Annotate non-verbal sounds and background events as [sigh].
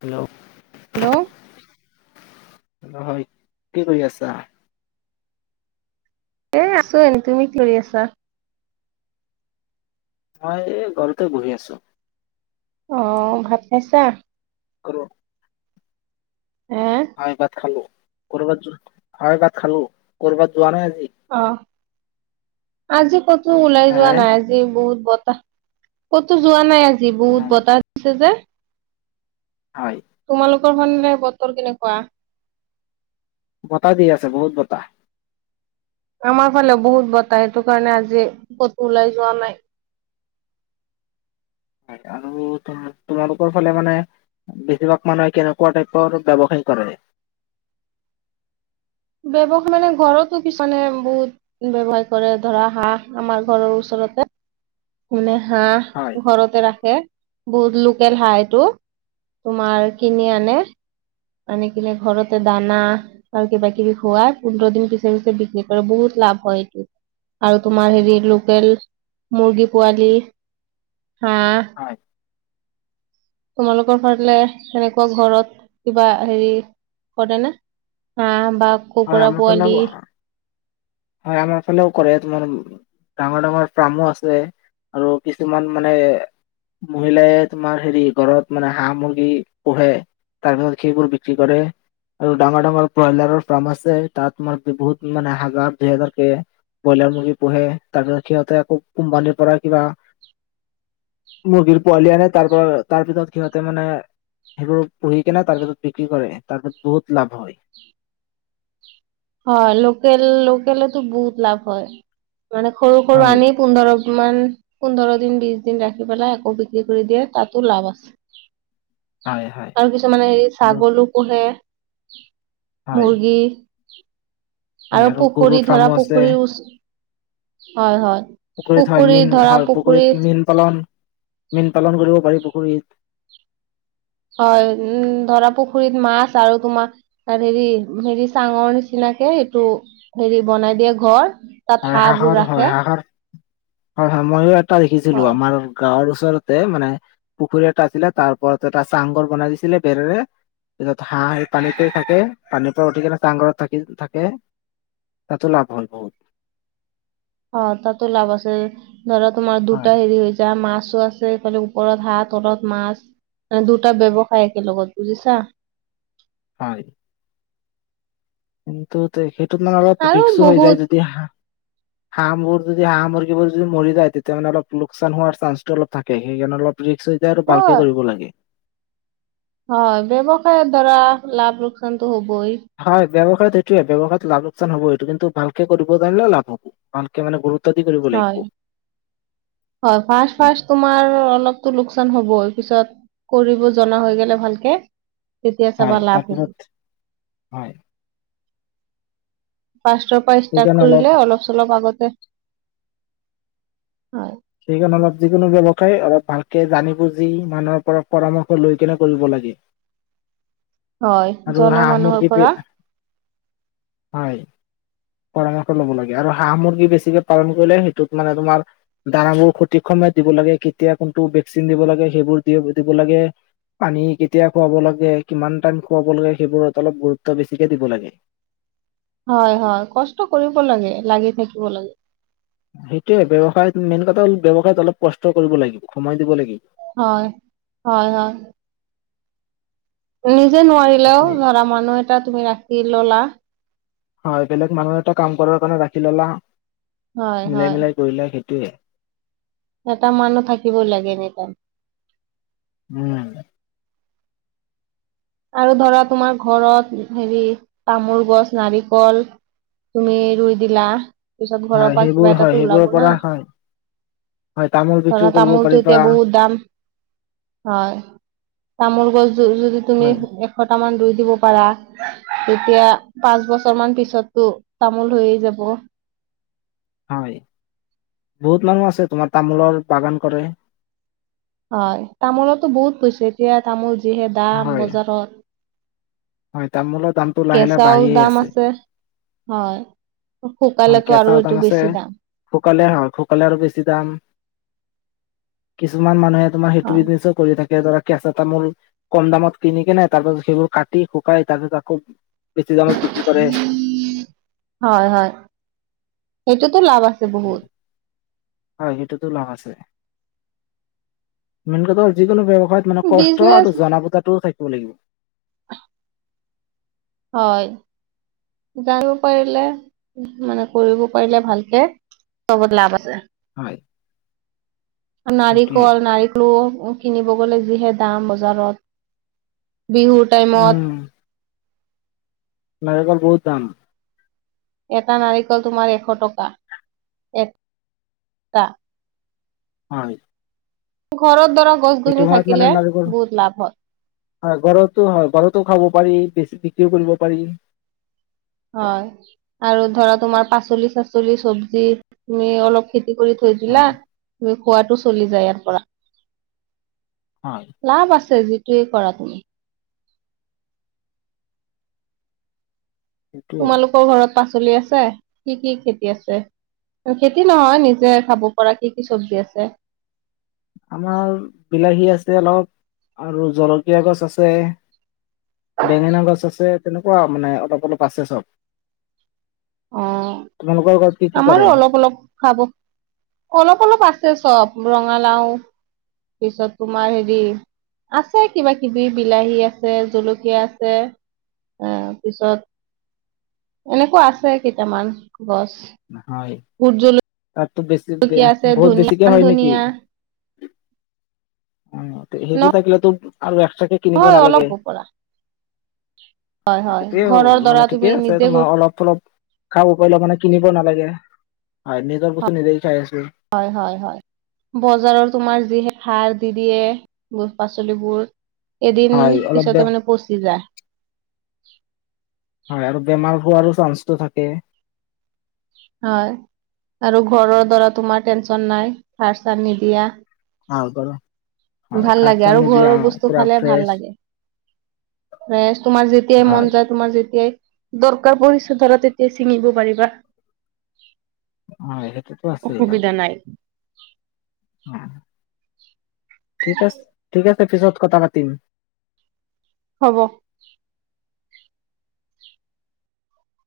Hello hello নহয় কি কৰি আছা এ আছো এনে তুমি কি কৰি আছা মই এই ঘৰতে বহি আছোঁ অঁ ভাত খাইছা আৰু অঁ হয় ভাত খালো কৰ'বাত যোৱা নাই ভাত খালো কৰ'বাত যোৱা নাই আজি? অঁ আজি ক ওলাই হে যোৱা নাই আজি বহুত বতাহ ক'তো যোৱা নাই আজি যে বহুত উম বতাহ দিছে যে হয় তোমালোকৰ ফালে বতৰ বিলাক কেনেকুৱা বতাহ দি আছে বহুত বঁতাহ আমাৰ ফালে বহুত বতাহ সেইটো কাৰণে আজি কতো ওলাই যোৱা নাই হয় আৰু তোমালোকৰ ফালে মানে বেছিভাগ মানুহে কেনেকুৱা টাইপৰ ব্যৱসায় কৰে বৱসায় মানে ঘৰতো কিছুমানে বহুত ব্যৱসায় কৰে ধৰা হাঁহ আমাৰ ঘৰৰ ওচৰতে মানে হয় হাহঁ ঘৰতে ৰাখে বহুত লোকেল হাহঁ এইটো তোমাৰ কিনি আনে আনি কিনে ঘৰতে দানা আৰু কিবা কিবি খোৱাই পোন্ধৰ দিন পিছে পিছে বিক্ৰী কৰে বহুত লাভ হয় এইটো আৰু তোমাৰ হেৰি লোকেল মুৰ্গী পোৱালি হা হয় তোমালোকৰ ফালে তেনেকুৱা ঘৰত কিবা হেৰি কৰে নে হাহঁ বা হয় কুকুৰা আমাৰ ফালেও পোৱালি হয় আমাৰ ফালেও কৰে তোমাৰ ডাঙৰ ডাঙৰ ফাৰ্মো আছে আৰু কিছুমান মানে মহিলাই তোমাৰ হেৰি ঘৰত মানে হাঁহ মুৰ্গী পোহে তাৰপিছত সেইবোৰ বিক্ৰী কৰে আৰু ডাঙৰ ডাঙৰ ব্ৰইলাৰৰ ফাৰ্ম আছে তাত মই বহুত মানে হাজাৰ দুই হাজাৰকে ব্ৰইলাৰ মুৰ্গী পোহে তাৰপিছত সিহঁতে আকৌ কোম্পানীৰ পৰা কিবা মুৰ্গীৰ পোৱালি আনে তাৰ পৰা তাৰপিছত সিহঁতে মানে সেইবোৰ পুহি কিনে তাৰপিছত বিক্ৰী কৰে তাৰপিছত বহুত লাভ হয় হয় লোকেল লোকলেতো বহুত লাভ হয় মানে সৰু সৰু হয় আনি পোন্ধৰ কিমান পোন্ধৰ দিন বিশ দিন ৰাখি পেলাই আকৌ বিক্ৰী কৰি দিয়ে তাতো লাভ আছে হয় হয় আৰু কিছুমানে হেৰি আৰু ছাগলী পোহে উম হয় মুৰ্গী [unintelligible] হয় আৰু পুখুৰী গৰুৰ ধৰা ফাৰ্মো আছে পুখুৰী ওচৰত হয় হয় পুখুৰীত হয় মীন হয় পুখুৰীত মীন পালন মীন পালন কৰিব পাৰি পুখুৰীত হয় উম ধৰা পুখুৰীত মাছ আৰু তোমাৰ হেৰি হেৰি চাঙৰ নিচিনাকে এইটো হেৰি বনাই দিয়ে ঘৰ তাত হয় হাঁহবোৰ হাঁহৰ হয় ৰাখে হাঁহৰ হয় হয় ময়ো টা দেখিছিলো হয় আমাৰ গাঁৱৰ ওচৰতে মানে পুখুৰী এটা আছিলে তাৰ ওপৰত এটা চাংঘৰ বনাই দিছিলে বেৰেৰে পিছত হাঁহ পানীতে থাকে পানীৰ পৰা উঠি কিনে চাংঘৰত থাকি থাকে তাতো লাভ হল বহুত অ তাতো লাভ আছে ধৰা তোমাৰ দুটা হয় হেৰি হৈ যায় মাছো আছে ফালে ওপৰত হাত তলত মাছ এ দুটা ব্যৱসায় একেলগত বুজিছা হয় কিন্তু তেখেত তোমাৰ অলপ আৰু ৰিস্ক ও হৈ বহুত যায় যদি হাঁ হাঁবোৰ যদি হাহ মুৰ্গীবোৰ যদি মৰি যায় তেতিয়া হল্ অলপ লোকচান হোৱাৰ চান্সটো অলপ থাকে সেইকাৰণে অলপ ৰিক্স এতিয়া আৰু ভালকে হয় কৰিব লাগে হয় ব্যৱসায়ৰ দ্বাৰা লাভ লোকচানটো হ'ব বই হয় ব্যৱসায়ত এইটোয়ে ব্যৱসায় লাভ লোকচান হব এইটো কিন্তু ভালকে কৰিব পাৰিলে লাভ হব ভালকে মানে গুৰুত্ব গুৰুত্ব দি কৰিব হয় লাগিব হয় ফাষ্ট ফাষ্ট তোমাৰ অলপতো লোকচান হ'বই পিছত কৰিব জনা হৈ গলে ভালকে তেতিয়া হয় চাবাৰ লাভ হব তাৰপিছত হয় ফাষ্ট পৰা ষ্টাৰ্ট কৰিলে অলপ চলপ আগত এ সেইকাৰণে অলপ যিকোনো ব্যৱসায় অলপ ভালকে জানি বুজি মানুহৰ পৰা পৰামৰ্শ লৈ কেনে কৰিব লাগে হয় আৰু জনা হাঁহ মানুহৰ মুৰ্গী পৰা হয় পৰামৰ্শ লব লাগে আৰু হাঁহ মুৰ্গী বেছিকে পালন কৰিলে সেইটোত মানে তোমাৰ দানাবোৰ সঠিক সময়ত দিব লাগে কেতিয়া কোনটো ভেকচিন দিব লাগে সেইবোৰ দিব লাগে পানী কেতিয়া খুৱাব লাগে কিমান টাইম খুৱাব লাগে সেইবোৰত অলপ গুৰুত্ব বেছিকে দিব লাগে হয় হয় কষ্ট কৰিব লাগে লাগি থাকিব লাগে সেইটোয়ে ব্যৱসায়ত মেইন কথা ব্যয়ৱসায়ত অলপ কষ্ট কৰিব লাগিব সময় দিব লাগিব হয় হয় হয় উম যে নোৱাৰিলেও সেইটোয়ে ধৰা মানুহ এটা তুমি ৰাখ কি ল'লা হয় বেলেগ মানুহ এটা কাম কৰাৰ কাৰণে ৰাখি ললা হয় মিলাই হয় মিলাই কৰিলা সে সেইটোৱেই এটা মানুহ থাকিব লাগে এনিটাইম উম আৰু ধৰা তোমাৰ ঘৰত হেৰি তামোল গছ নাৰিকল তুমি ৰুই দিলা তাৰ পিছত হয় ঘৰৰ পৰা সেইবোৰ কিবা এটা হয় সেইবোৰৰ ওলাব না পৰা হয় হয় তামোল বিক্ৰী ধৰা কৰিব পাৰি তামোলটো বা এতিয়া বহুত দাম হয় তামোল গছ উম উ [unintelligible] তুমি হয় এশটা মান ৰোই দিব পাৰা তেতিয়া পাঁচ বছৰ মান পিছতো তামোল হৈয়ে যাব হয় বহুত মানুহ আছে তোমাৰ তামোলৰ বাগান কৰে হয় তামোলো বহুত পইছ এতিয়া তামোল যিহে দাম হয় বজাৰত হয় তামমোলৰ দামটো লাহে লাহে কেঁচাও বাঢ়িয়েই দাম আছে হয় শুকালেটো আৰু কেঁচাও দাম এইটো আছে বেছি দাম শুকালে হয় শুকালে আৰু বেছি দাম কিছুমান মানুহে তোৰ সেইটো হয় বিছিনেছটোকৰি থাকে এতিয়া ধৰা কেঁচা তামোল কম দামত কিনি কিনে তাৰপাছত সেইবোৰ কাট শুকাই তাৰপিছত আকৌ বেছি দামত বিক্ৰী কৰে হয় হয় সেইটো কত লাভ আছে বহুত হয় সেই টোটো লাভ আছে মেইনকেটো যিকোনো ব্যৱসাই হয় মানে কষ্ট আৰু বিজনেচ জনা বুজাটো থাকে কৰিব লাগিব হয় জানিব পাৰিলে মানে কৰিব পাৰিলে ভালকে চবত লাভ আছে হয় সেইটোৱে নাৰিকল নাৰিকলো কিনিব গ'লে যিহে দাম বজাৰত বিহু উম টাইমত নাৰিকল বহুত দাম এটা নাৰিকল তোমাৰ এশ টকা হয় ঘৰৰ দৰব গছ সেইটো গছনি সময়ত মানে থাকিলে নাৰিকল বহুত লাভ হয় হয় ঘৰতৰতো হয় ঘৰত ও খাব পাৰি বেছি বিক্ৰীও কৰিব পাৰি হয় আৰু ধৰা তোমাৰ পাচলি চাচলি চব্জী তুমি অলপ কৰি থৈ দিলা হয় খোৱা টো চলি যায় ইয়াৰ পৰা হয় লাভ আছে যি এইটোৱে কৰা তুমি সেইটোয়ে তোমালোকৰ ঘৰত পাচলি আছে কি কি খেতি আছে খেতি নহয় নিজে খাব পৰা কি কি চব্জি আছে আমাৰ বিলাহী আছে অলপ আৰু জলকীয়া গছ আছে বেঙেনা গছ আছে তেনেকুৱা মানে অলপ অলপ আছে চব অ তোমালোকৰ ঘৰত কি কি কৰে আমাৰো অলপ অলপ খাব অলপ অলপ আছে চব ৰঙালাও পিছত তোমাৰ হেৰি আছে কিবা কিবি বিলাহী আছে জলকীয়া আছে এ পিছত এনেকুৱা আছে কেটামান গছ হয় ভোট ত বেছি জলকীয়া আছে বহুত ধনিয়া বেছি কৈ মান হয় নেকি ধনিয়া সেইবোৰ থাকিলেতো আৰু কিনিব নহয় নালাগে অলপ পৰা হয় হয় সেইটোয়ে হ ঘৰৰ দৰা মানে ঠিক তুমি আছে নিজে তোমাৰ অলপ অলপ খাব কলে মানে কিনিব নালাগে হয় নিজৰ বস্তু নিজেেই খাই আাছা হয় হয় হয় বজাৰৰ তোমাৰ যি হে সাৰ দি দিয়ে শাক পাচলিবোৰ এদিন হয় অলপ বে পিছতে মানে পচি যায় [unintelligible] হয় আৰু বে মা হোৱাৰো চান্সটো থাকে হয় আৰু ঘৰৰ দাৰ তোমাৰ টেনচন নাই সাৰ চাৰ নিদিয়া আহ বাৰু হয় ভাল খাৰ লাগে আৰু পানী দিয়া ঘৰৰ বস্তু পুৰা খালে ভাল ফ্ৰেছ লাগে ম তোমাৰ যেতিয়াই মন হয় যায় তোমাৰ যেতিয়াই দৰকাৰ পৰিচা ধৰা তেতিয়া ছিঙিব পাৰিবা [unintelligible] হয় সেইটোতো আছে আৰু অসুবিধা নাই [unintelligible] ঠিক আছে ঠিক আছে। পিছত কথা পাতিম। হ'ব।